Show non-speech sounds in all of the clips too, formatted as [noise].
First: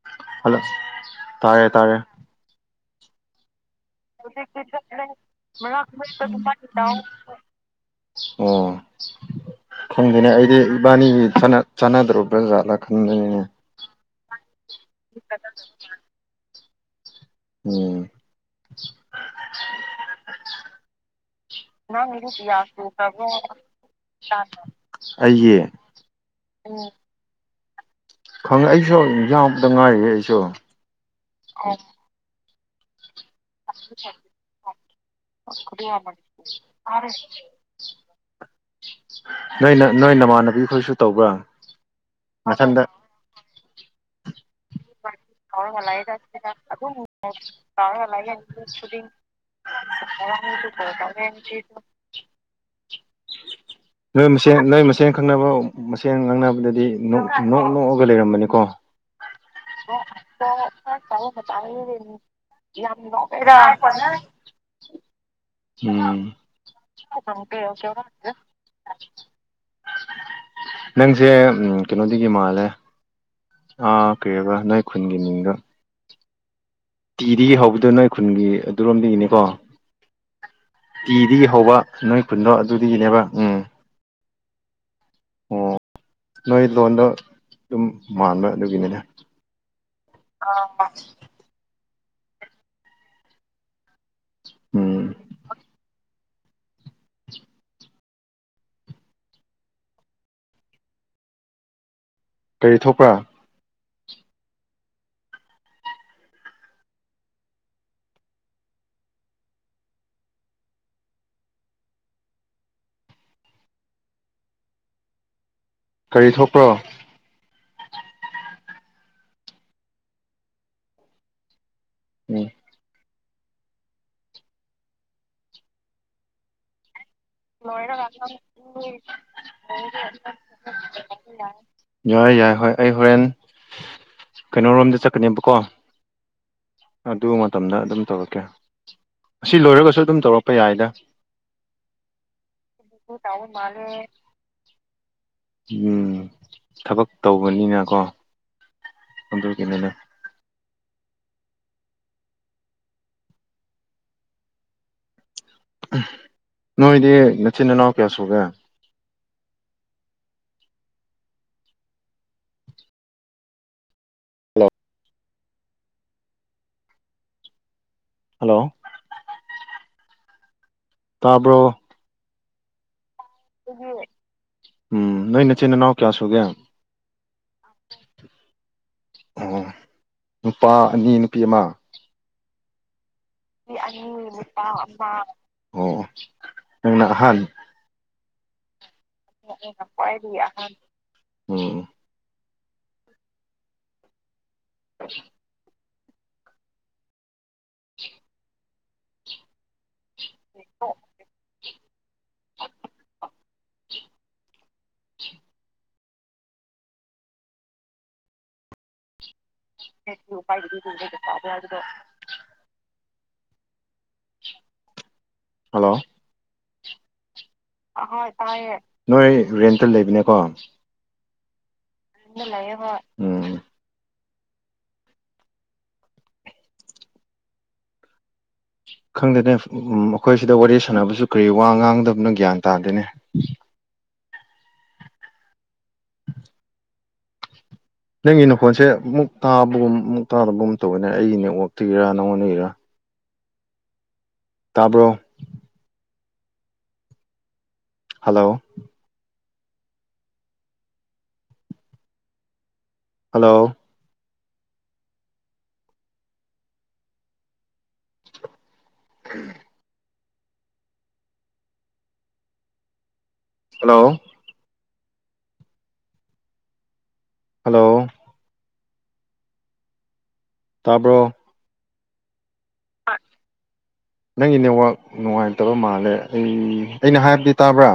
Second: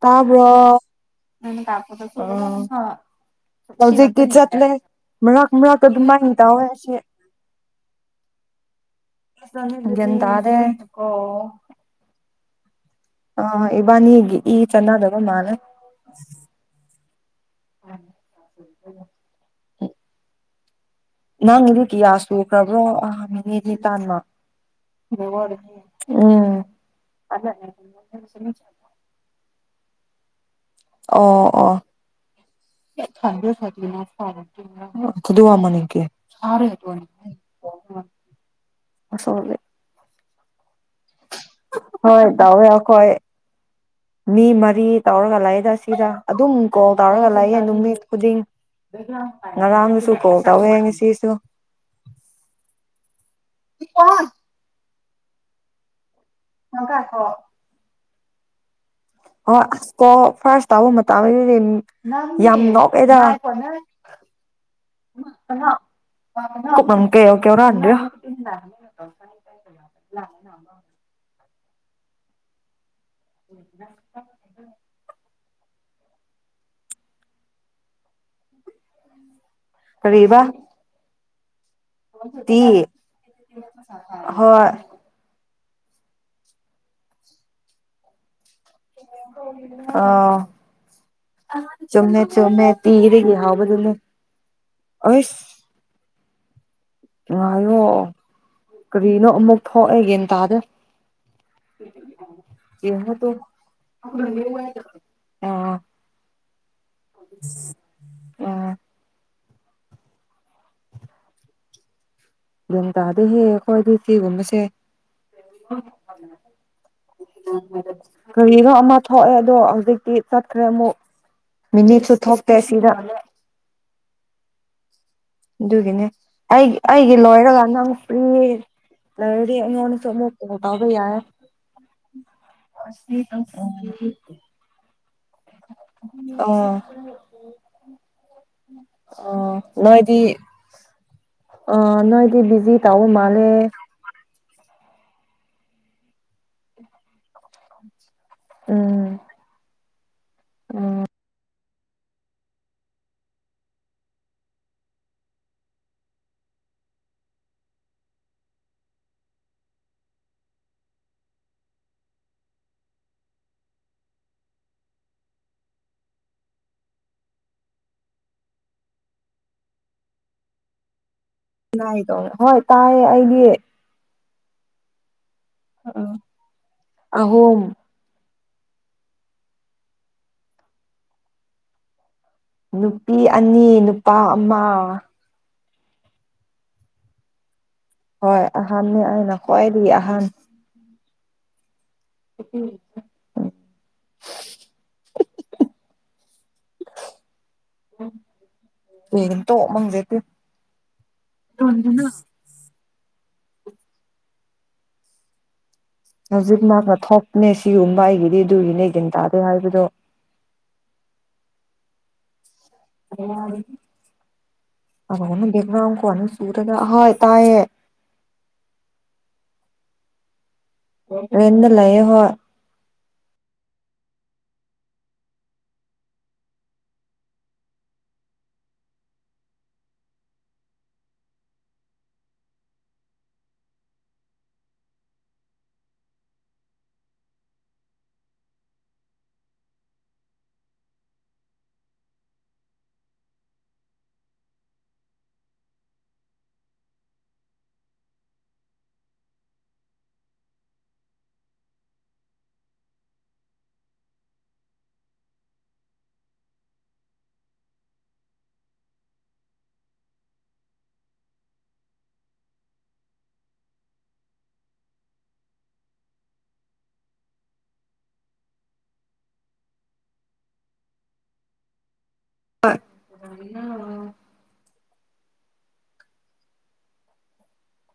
[inaudible] ꯇꯕ ꯍꯜꯂꯣ ꯇꯥꯔꯦ ꯇꯥꯔꯦ ꯃꯔꯛ ꯃꯔꯛꯇ ꯑꯗꯨꯃꯥꯏꯅ ꯇꯧꯋꯦ ꯑꯁꯤ ꯑꯣ ꯒ꯭ꯌꯥꯟ ꯈꯪꯗꯦꯅꯦ ꯇꯥꯗꯦ ꯑꯩꯗꯤ ꯏꯕꯥꯅꯤꯒꯤ ꯆꯥꯟꯅꯗ꯭ꯔꯣꯕ [unintelligible] ꯑ ꯏꯕꯅꯤꯒ ꯆꯅꯥꯗꯕ ꯃꯥꯅꯦ ꯎꯝ [unintelligible] [inaudible] ꯅꯪꯒꯤꯗꯨ ꯀꯤꯌꯥ ꯁꯨꯈ꯭ꯔꯕ꯭ꯔꯣ ꯑꯃꯤꯅꯦ ꯅꯤ ꯇꯥꯟꯃ ꯑꯩꯒꯤ ꯎꯝ ꯈꯪꯉ ꯑꯩꯁꯨ ꯌꯥꯝ ꯅꯨꯡꯉꯥꯏꯌꯦ ꯑꯩꯁꯨ ꯑꯣ ꯑꯣ ꯍ ꯊ ꯀꯋꯥ ꯃꯅꯤꯒꯦ ꯑꯁꯦ ꯅꯣꯏ [unintelligible] ꯍꯣꯏ ꯇꯋ ꯃꯊꯟꯗ ꯑꯈꯣꯏ ꯃꯤ ꯃꯔ ꯀꯔꯤ ꯇꯧꯔꯒ ꯂꯥꯛꯏꯗ ꯁꯤꯗ ꯑꯗꯨꯝ ꯀꯣꯜ ꯇꯧꯔꯒ ꯂꯥꯛꯑꯦ ꯑꯗꯨꯝ ꯃꯤꯠ ꯈꯨꯗꯤꯡ ꯉꯔꯥꯡꯅꯁꯨ ꯀꯣꯜ ꯇꯧꯋꯦ ꯉꯁꯤꯁꯨ ꯁꯦꯡ ꯈꯪꯅꯕ ꯆꯦꯡ ꯉꯥꯡꯅꯕꯗꯗꯤ ꯅꯣꯛ ꯅꯣꯛꯑꯒ ꯑꯗꯨꯒ ꯂꯩꯔꯝꯕꯅꯤꯀꯣ ꯍꯣꯏ ꯑꯁ ꯀꯣ ꯐꯥꯔꯁ ꯇꯥꯕ ꯃꯇꯝꯗꯗꯤ ꯌꯥꯝ ꯉꯣꯛꯑꯦꯗ ꯎꯝ ꯀ ꯀꯔꯛꯗ꯭ꯔꯣ ꯅꯪꯁꯦ ꯎꯝ ꯀꯩꯅꯣꯗꯤ ꯀꯃꯜ ꯑꯦ ꯑꯥ ꯀꯩꯔꯒ ꯅꯣꯏ ꯈꯨꯟꯒꯤ ꯃꯤꯡꯒ ꯇꯤꯗꯒꯤ ꯍꯧꯕꯗꯨꯣ ꯅꯣꯏ ꯈꯨꯟꯒꯤ ꯑꯗꯨꯔꯣꯝꯗꯒꯤꯅꯤꯀꯣ ꯀꯕ ꯇꯤꯗꯒꯤ ꯍꯧꯕ ꯅꯣꯏ ꯀꯨꯟꯗꯣ ꯑꯗꯨꯗꯒꯤꯅꯦꯕ ꯎꯝ ꯍꯣꯏ ꯑꯣ ꯅꯣꯏ ꯂꯣꯟꯗ ꯑꯗꯨꯝ ꯃꯥꯟꯕ ꯑꯗꯨꯒꯤꯅꯤꯗ ꯑ ꯆꯨꯝꯃꯦ ꯆꯨꯝꯃꯦ ꯇꯤꯔꯒ ꯍꯥꯥꯎꯕꯗꯨꯅ ꯎꯝ ꯑꯣꯏ ꯉꯥꯏꯌꫭ ꯀꯔꯤꯅꯣ ꯑꯃꯨꯛ ꯊꯣꯛꯑꯒꯦꯅ ꯇꯥꯗ ꯀꯔꯤ ꯊꯣꯛꯄ꯭ꯔꯥ [unintelligible] ꯑꯥ ꯑꯥ ꯌꯦꯟ ꯇꯥꯗ ꯍꯦꯛꯦ ꯑꯩꯈꯣꯏꯗꯤ ꯁꯤꯒꯨꯝꯕꯁꯦ ꯀꯔꯤ ꯊꯣꯛꯄ꯭ꯔꯣ ꯀꯔꯤꯒꯣ ꯑꯃ ꯊꯣꯛꯑꯦ ꯑꯗꯣ ꯍꯧꯖꯤꯛꯇꯤ ꯆꯠꯈ꯭ꯔꯦ ꯑꯃꯨꯛ ꯃꯤꯅꯤꯠꯁꯨ ꯎꯝ ꯊꯣꯛꯣꯛꯇꯦ ꯁꯤꯗꯥ ꯑꯗꯨꯒꯤꯅꯦ ꯑꯩ ꯑꯩ ꯂꯩꯔꯗꯤ ꯑꯩꯉꯣꯟꯗꯁꯨ ꯑꯃꯨꯛ ꯀꯣꯜ ꯌꯥꯏ ꯌꯥꯏ ꯍꯣꯏ ꯑꯩ ꯑꯁ [unintelligible] [inaudible] ꯀꯅꯦꯕꯀꯣ ꯑꯗꯨ ꯃꯇꯝꯗ ꯑꯗꯨꯝ ꯇꯧꯔꯛꯀꯦ ꯑꯁꯤ ꯑꯣ ꯂꯣꯏꯔꯒꯁꯨ ꯑꯗꯨꯝ ꯅꯣꯏꯗꯤ ꯇꯧꯔꯛꯄ ꯌꯥꯏꯗ ꯗꯤ ꯕꯤꯖꯤ ꯇꯥꯎꯎ ꯃꯥꯜꯦ ꯎꯝ ꯊꯕꯛ ꯇꯧꯕꯅꯤꯅꯀꯣ ꯍꯗ ꯀꯅꯤꯅ ꯎꯝ ꯅꯣꯏꯗꯤ ꯅꯆꯤꯟꯅꯥꯎ ꯀꯌꯥ ꯁꯨꯒꯦ ꯍꯜꯂꯣ ꯍꯜꯂꯣ ꯇꯥꯕ꯭ꯔꯣ ꯅꯥꯏꯗꯣ ꯍꯣꯏ ꯇꯥꯏ ꯑ [unintelligible] ꯎꯝ ꯅꯣꯏ ꯅꯆꯦꯅꯅꯥꯎ ꯀꯌꯥ ꯁꯣꯒꯦ ꯑꯍꯨꯝ ꯎ ꯅꯨꯄꯥ ꯑꯅꯤ ꯅꯨꯄꯤ ꯑꯃ ꯅꯨꯞ ꯅꯨꯄꯤ ꯑꯅꯤ ꯅꯨꯄꯥ ꯑꯃ ꯑꯣ ꯅꯪꯅ ꯍꯥꯟ ꯍꯣꯏ ꯑ ꯅꯥꯏꯅ ꯀꯋꯥꯥꯏꯔꯤ ꯑꯍꯥꯟ ꯎꯝ [inaudible] [inaudible] ꯎꯝ ꯝ ꯇ ꯃꯪꯖꯦꯇꯦ [inaudible] [unintelligible] [inaudible] ꯍꯧꯖꯤꯛ ꯃꯥꯅ ꯊꯣꯛꯅꯦ ꯁꯤꯒꯨꯝꯕ ꯑꯩꯒꯤꯗꯤ ꯑꯗꯨꯒꯤꯅꯦꯊꯟ ꯇꯥꯗꯦ ꯍꯥꯏꯕ ꯍꯣ ꯍꯥꯏꯗꯤ ꯇ ꯐꯥꯗ ꯍꯥꯏꯗ ꯑ ꯑꯟꯅ ꯗꯦꯕ꯭ꯔ ꯀꯅꯤꯁꯨ ꯑꯗꯨ ꯍꯣꯏ ꯇꯥꯏꯌꯦ ꯑ ꯇꯥꯏ ꯅꯣꯏ ꯔꯦꯟꯇ ꯂꯩꯕꯅꯦꯀꯣ ꯑꯦ ꯑꯗꯨ ꯂꯩꯌꯦꯍꯣ ꯎ ꯈꯪꯗꯦꯅꯦ ꯑꯩꯈꯣꯏꯁꯤꯗ ꯋꯥꯔꯤ ꯁꯥꯟꯅꯕꯁꯨ ꯀꯔꯤ ꯋꯥ ꯉꯥꯡꯗꯕꯅꯣ ꯒ꯭ꯌꯥꯟ ꯇꯥꯗꯣꯏꯅꯦ ꯅꯪꯒꯤ ꯅꯈꯣꯟꯁꯦ ꯑꯃꯨꯛ ꯇꯥꯕꯒꯨꯝ ꯃꯨꯛ ꯇꯥꯗꯕꯒꯨꯝ ꯇꯧꯋꯦꯅꯦ ꯑꯩꯅꯦ ꯑꯣꯛꯇꯣꯏꯒꯤꯔꯥ ꯅꯪꯉꯣꯟꯅꯔꯥ ꯇꯥꯕ꯭ꯔꯣ hello hello um hello hello ꯇꯥꯔꯕꯣ ꯅꯪꯒꯤ ꯅꯦꯠꯋꯥꯛ [inaudible] ꯅꯨꯡꯉꯥꯏꯇꯕ ꯃꯥꯜꯂꯦ ꯑꯩ ꯑꯩꯅ ꯍꯥꯏꯕꯗꯤ ꯇꯥꯕ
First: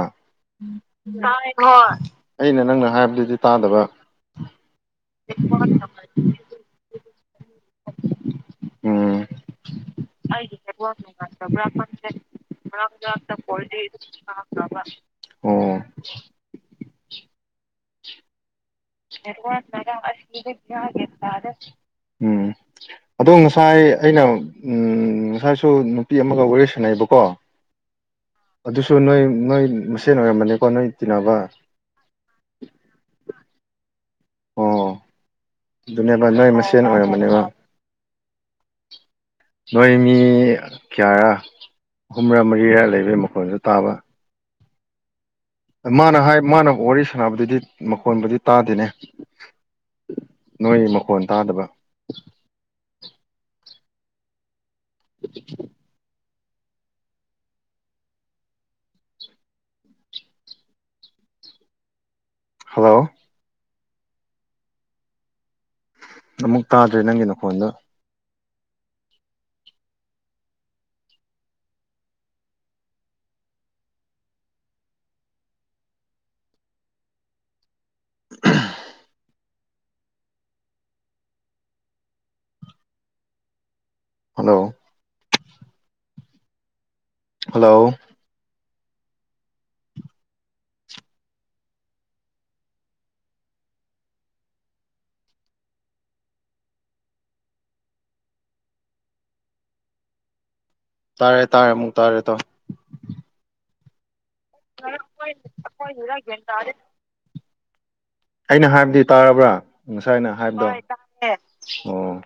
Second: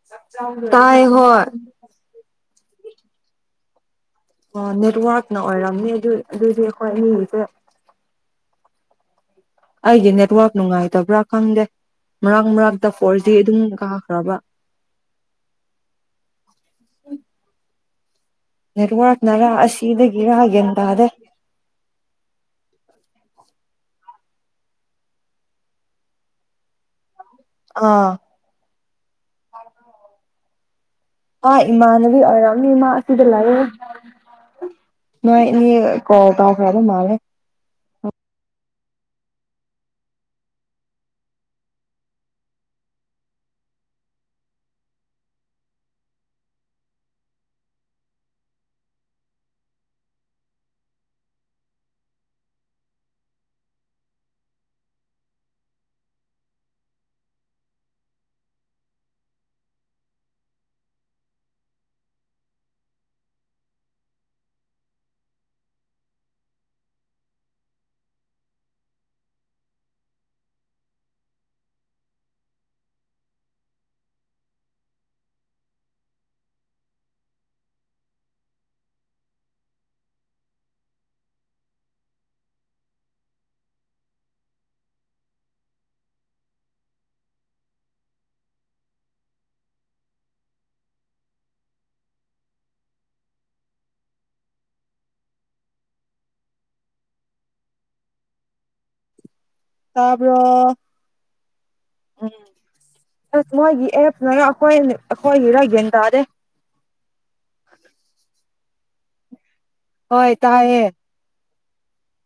ꯇꯥꯏ ꯍꯣꯏ ꯑꯩꯅ ꯅꯪꯅ ꯍꯥꯏꯕꯗꯨꯗꯤ ꯇꯥꯗꯕ ꯑꯣ ꯅꯦꯠꯋꯥꯔꯛꯅ ꯑꯣꯏꯔꯝꯅꯤ ꯑꯗꯨ ꯑꯗꯨꯏꯗꯤ ꯑꯩꯈꯣꯏ ꯃꯤ [unintelligible] ꯎꯝ ꯅꯦꯠꯋꯥꯔꯛ ꯑꯩꯒꯤ ꯍ ꯅꯨꯡꯉꯥꯏꯇꯕ꯭ꯔꯥ ꯅꯨꯡꯉꯇꯕ꯭ꯔꯥ ꯈꯪꯗꯦ ꯃꯔꯛ ꯃꯔꯛꯇ ꯃꯔꯕ ꯐꯣꯔ ꯖꯤ ꯑꯗꯨꯝ ꯀꯥꯈ꯭ꯔꯕ [unintelligible] [unintelligible] ꯅꯦꯠꯋꯥꯔꯛꯅꯔ ꯑꯁꯤꯗꯒꯤꯔ ꯒ꯭ꯌꯥꯟ ꯇꯥꯗꯦ ꯑꯗꫭ ꯉꯥ ꯉꯁꯥꯏ ꯑꯩꯅ ꯉꯁꯥꯏꯁꯨ ꯅꯨꯄꯤ ꯑꯃꯒ ꯋꯥꯔꯤ ꯁꯥꯟꯅꯩꯑꯕꯀꯣ ꯑꯥ ꯑꯗꯨꯁꯨ ꯅꯣꯏ ꯅꯣꯏ ꯃꯁꯦꯟ ꯑꯣꯏꯔꯝꯕꯅꯤꯀꯣ ꯅꯣꯏ ꯇꯤꯟꯅꯕ ꯑꯥ ꯏꯃꯥꯅꯕꯤ ꯑꯣꯏꯔꯝꯅꯤ ꯏꯃꯥ ꯑꯁꯤꯗ ꯂꯥꯛꯑ ꯑꯣ ꯃꯣꯏ ꯑꯗꯨꯅꯦꯕ ꯅꯣꯏ ꯃꯁꯦꯟ ꯑꯣꯏꯔꯝꯕꯅꯦꯕ ꯅꯣꯏ ꯃꯤ ꯀꯌꯥꯔ ꯑꯍꯨꯝꯔꯥ ꯃꯔꯤꯔꯥ ꯂꯩꯕꯒꯤ ꯃꯈꯣꯟꯜꯁꯨ ꯇꯥꯕ ꯃꯥꯅ ꯍꯥꯏ ꯃꯥꯅ ꯋꯥꯔꯤ ꯁꯥꯟꯅꯕꯗꯨꯗꯤ ꯃꯈꯣꯟꯕꯨꯗꯤ ꯇꯥꯗꯦꯅꯦ ꯅꯣꯏ ꯃꯈꯣꯟ ꯇꯥꯗꯕ [inaudible] ꯍꯜꯂꯣ ꯑꯃꯨꯛ ꯇꯥꯗ꯭ꯔꯦ ꯅꯪꯒꯤ ꯅꯈꯣꯟꯗꯣ ꯍꯜꯂꯣ ꯍꯜꯂꯣ ꯇꯕꯣ ꯇꯥꯔꯦ ꯇꯥꯔꯦ ꯑꯃꯨꯛ ꯇꯥꯔꯦ ꯇꯣ ꯅ ꯑꯩꯈꯣꯏ ꯑꯩꯈꯣꯏ ꯏꯔ ꯌꯦꯟ ꯇꯔꯦ ꯑꯩꯅ ꯍꯥꯏꯕꯗꯤ ꯇꯥꯔꯕ꯭ꯔꯥ ꯉꯁꯥꯏꯅ ꯍꯣꯏ ꯍꯥꯏꯕꯗꯣ ꯇꯥꯏꯌꯦ ꯑ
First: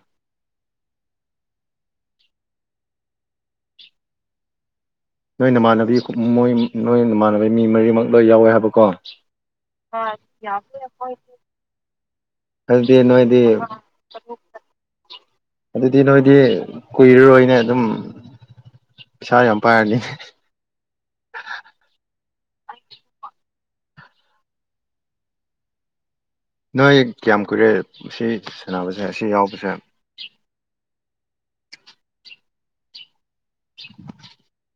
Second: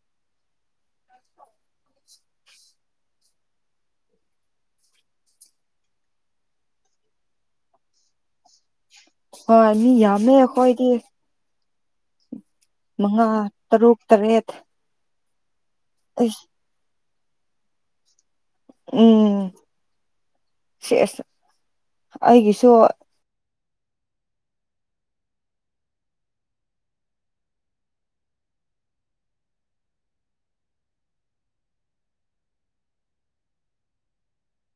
ꯅꯣꯏꯅꯃꯥꯟꯅꯕꯤ ꯃꯣꯏ ꯅꯣꯏꯅ ꯏꯃꯥꯟꯅꯕ ꯃꯤ ꯃꯔꯤꯃꯛ ꯂꯣꯏ ꯌꯥꯎꯋꯦ ꯍꯥꯏꯕꯀꯣ ꯍꯣꯏ ꯃꯤ ꯌꯥꯝꯃꯦꯈꯣꯏꯗꯤ ꯑꯗꯨꯗꯤ ꯅꯣꯏꯗꯤ [inaudible] ꯇꯔꯨꯛ ꯇꯔꯦꯠ ꯑꯗꯨꯗꯤ ꯅꯣꯏꯗꯤ ꯑꯩꯁ ꯀꯨꯏꯔꯔꯣꯏꯅꯦ ꯑꯗꯨꯝ ꯎꯝ ꯄꯁꯥ ꯌꯥꯝ ꯄꯥꯏꯅꯤ ꯁꯦꯁ ꯑꯩꯒꯤꯁꯨ ꯅꯣꯏ ꯀꯌꯥꯝ ꯀꯨꯏꯔꯦ ꯁꯤ ꯁꯥꯟꯅꯕꯁꯦ ꯑꯁꯤ ꯌꯥꯎꯕꯁꯦ [inaudible]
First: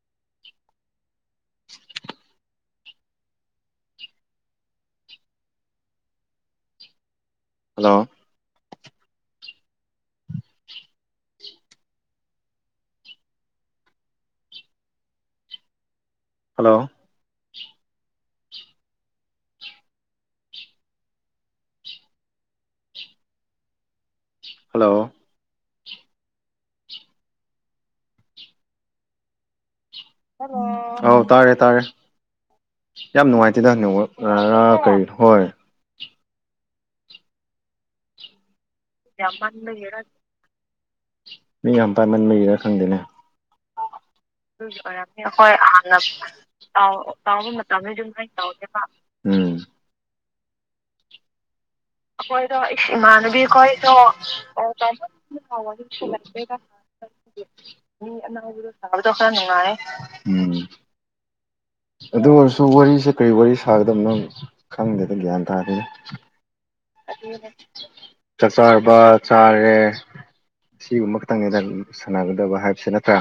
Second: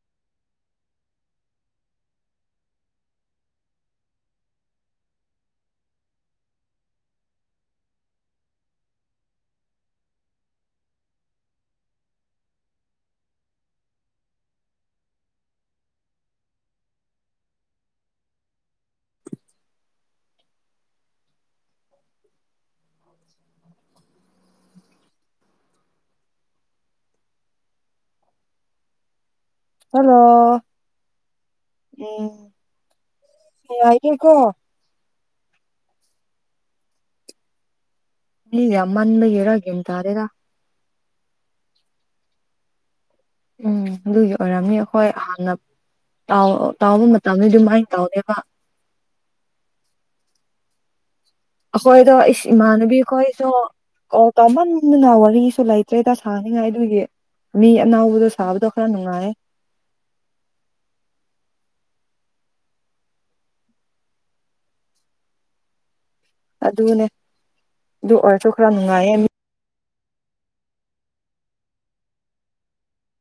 ꯍꯜꯂꯣ ꯍꯜꯂꯣ ꯍꯜꯂꯣ ꯍꯜꯂꯣ ꯑꯧ ꯇꯥꯔꯦ ꯇꯥꯔꯦ ꯎꯝ ꯌꯥꯝ ꯅꯨꯡꯉꯥꯏꯇꯦꯗ ꯌꯥꯏꯌꯦꯀꯣ ꯅ ꯀꯔꯤꯅꯣ ꯍꯣꯏ ꯏꯒꯤ ꯑꯃꯅ ꯃꯒ ꯏꯔꯒꯦ ꯇꯔꯦꯔ ꯃꯤ ꯌꯥꯝ ꯄꯃꯟ ꯃꯔꯤꯔꯥ ꯈꯪꯗꯦꯅꯦ ꯎꯝ ꯑꯗꯨꯒꯤ ꯑꯣꯏꯔꯝꯅꯤ ꯍꯣꯏ ꯍꯥꯟꯅ ꯇꯥꯎ ꯇꯥꯎꯕ ꯑꯗꯨꯃꯥꯏꯅ ꯃꯇꯝꯗ ꯑꯗꯨꯝ ꯂꯣꯏ ꯇꯧꯗꯦꯕ ꯇꯧꯒꯦꯕ ꯎ ꯏꯁ ꯑꯩꯈꯣꯏꯗꯣ ꯏꯃꯥꯟꯅꯕꯤ ꯈꯣꯏꯁꯨ ꯏꯃꯥꯟꯅꯕꯤꯈꯣꯏꯗꯣ ꯀꯣꯜ ꯇꯧꯃꯟꯗꯅ ꯋꯥꯔꯤꯁꯨ ꯑꯅꯥꯕꯗꯣ ꯂꯩꯇ꯭ꯔꯦꯗ ꯁꯥꯅꯤꯡꯉꯥꯏ ꯑꯗꯨꯒꯤ ꯃꯤ ꯑꯅꯧꯕꯗꯣ ꯁꯥꯕꯗꯣ ꯅꯨꯡꯉꯥꯏꯌꯦ ꯈꯔ ꯅꯨꯡꯉꯥꯏꯔꯦ ꯑꯗꯨ ꯑꯣꯏꯔꯁꯨ ꯋꯥꯔꯤꯁꯦ ꯀꯔꯤ ꯋꯥꯔꯤ ꯁꯥꯒꯗꯕꯅꯣ ꯈꯪꯗꯦꯗ ꯒ꯭ꯌꯥꯟ ꯇꯥꯔꯗꯣꯏꯅ ꯑꯗꯨꯅꯦ ꯑꯗꯨ ꯑꯣꯏꯔꯁꯨ ꯆꯥꯛ ꯈꯔ ꯆꯔꯕ ꯅꯨꯡꯉꯥꯏꯌꯦ ꯆꯥꯔꯦ ꯁꯤꯒꯨꯝꯕ ꯈꯇꯪꯗ ꯁꯥꯟꯅꯒꯗꯕ ꯍꯥꯏꯕꯁꯦ ꯅꯠꯇ꯭ꯔꯥ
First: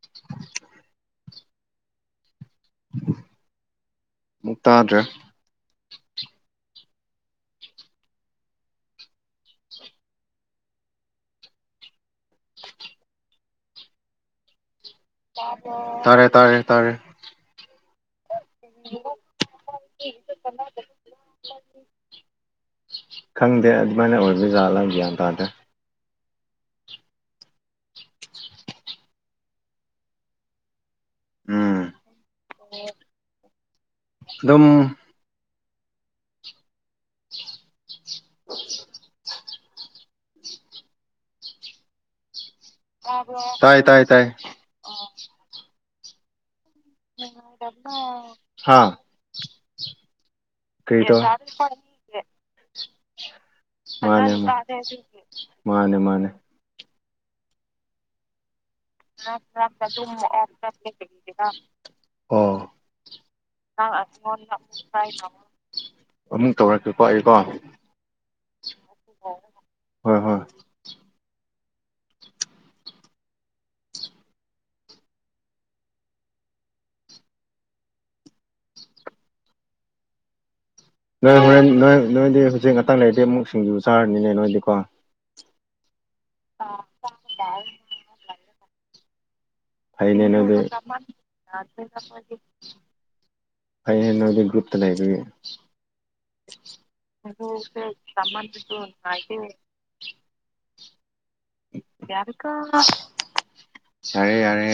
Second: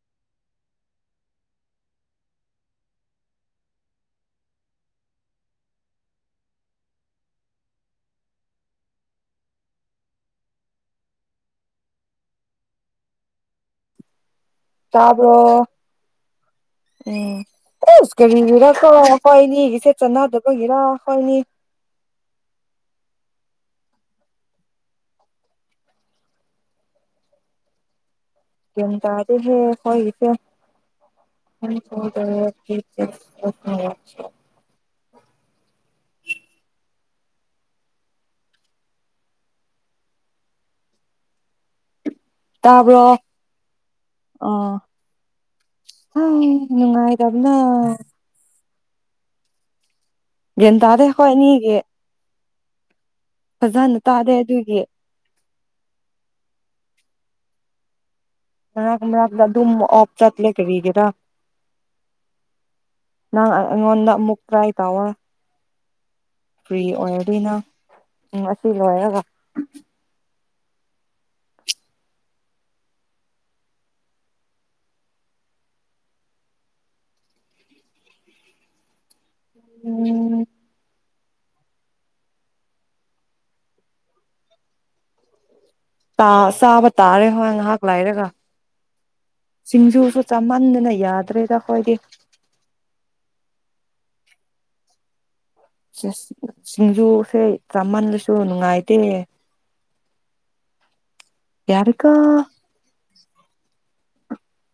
[inaudible] ꯃꯛꯇꯥꯗꯦ ꯆꯥꯕ꯭ꯔꯣ ꯇꯥꯔꯦ ꯇꯥꯔꯦ ꯇꯥꯔꯦ ꯎꯝꯁ ꯀꯔꯤꯔ ꯀꯣ ꯑꯩꯣꯏꯅꯤ ꯏꯆꯦꯠ ꯆꯅꯥꯗꯕꯒꯤꯔ ꯍꯣꯏꯅꯤ ꯈꯪꯗꯦ ꯑꯗꯨꯃꯥꯏꯅ ꯑꯣꯏꯕ ꯖꯥꯠꯂꯥ ꯒ꯭ꯌꯥꯟ ꯇꯥꯗ ꯌꯦ ꯇꯔꯦ ꯍ ꯍꯣꯏꯁꯨ ꯎꯝ [unintelligible] [unintelligible] ꯑꯗꯨꯝ [inaudible] ꯇꯥꯕ꯭ꯔꯣ ꯇꯥꯏ ꯇꯥꯏ ꯇꯥꯏ ꯑ ꯏꯅꯨꯡꯉꯥꯏꯔꯕꯅ ꯍꯥꯥ ꯗꯗꯦ ꯍꯣꯏ ꯅꯒ [inaudible] ꯑꯗꯦ ꯑꯗꯨꯒꯤ ꯃꯥꯅꯦ ꯃꯥꯅꯦ ꯃꯔꯛ ꯃꯔꯛꯇ ꯑꯗꯨꯝ ꯑꯣꯐ ꯆꯠꯂꯦ ꯀꯔꯤꯒꯤꯔꯥ ꯅꯪ ꯑꯩꯉꯣꯟꯗ ꯑꯃꯨꯛ ꯇ꯭ꯔꯥꯏ ꯇꯧꯋꯣ [inaudible] ꯑꯃꯨꯛ ꯐ꯭ꯔꯤ ꯇꯧꯔꯛꯀꯦꯀꯣ ꯑꯩꯀꯣ ꯑꯣꯏꯔꯗꯅ ꯎꯝ ꯑꯁꯤ ꯂꯣꯏꯔꯒ ꯍꯣꯏ [inaudible] ꯎꯝ ꯅꯣꯏ ꯍꯣꯔꯦꯟ ꯅꯣꯏ ꯅꯣꯏꯗꯤ ꯍꯧꯖꯤꯛ ꯉꯥꯛꯇꯥꯡ ꯂꯩꯔꯗꯤ ꯑꯃꯨꯛ ꯁꯤꯡꯖꯨ ꯆꯥꯔꯅꯤꯅꯦ ꯅꯣꯏꯗꯤꯀꯣ ꯇꯥ ꯁꯥꯥꯕ ꯇꯔꯦꯣ ꯉꯍ ꯍꯥ ꯀꯂꯥꯏꯔꯦꯒ ꯁꯤꯡꯖꯨꯁꯨ ꯐꯩꯅꯦ ꯅꯣꯏꯗꯤ ꯆꯥꯃꯟꯗꯅ ꯌꯥꯗ꯭ꯔꯦꯗ ꯑꯩꯈꯣꯏꯗꯤ ꯍꯩ ꯍꯩꯅ ꯍꯧꯗꯤ ꯒꯇ ꯂꯩꯕꯦ ꯁꯤꯡꯖꯨꯁꯦ ꯆꯥꯃꯟꯗꯁꯨ ꯅꯨꯡꯉꯥꯏꯇꯦ [inaudible] ꯌꯥꯔꯦꯀꯣ ꯌꯥꯔꯀꯣ ꯌꯥꯔꯦ ꯌꯥꯔꯦ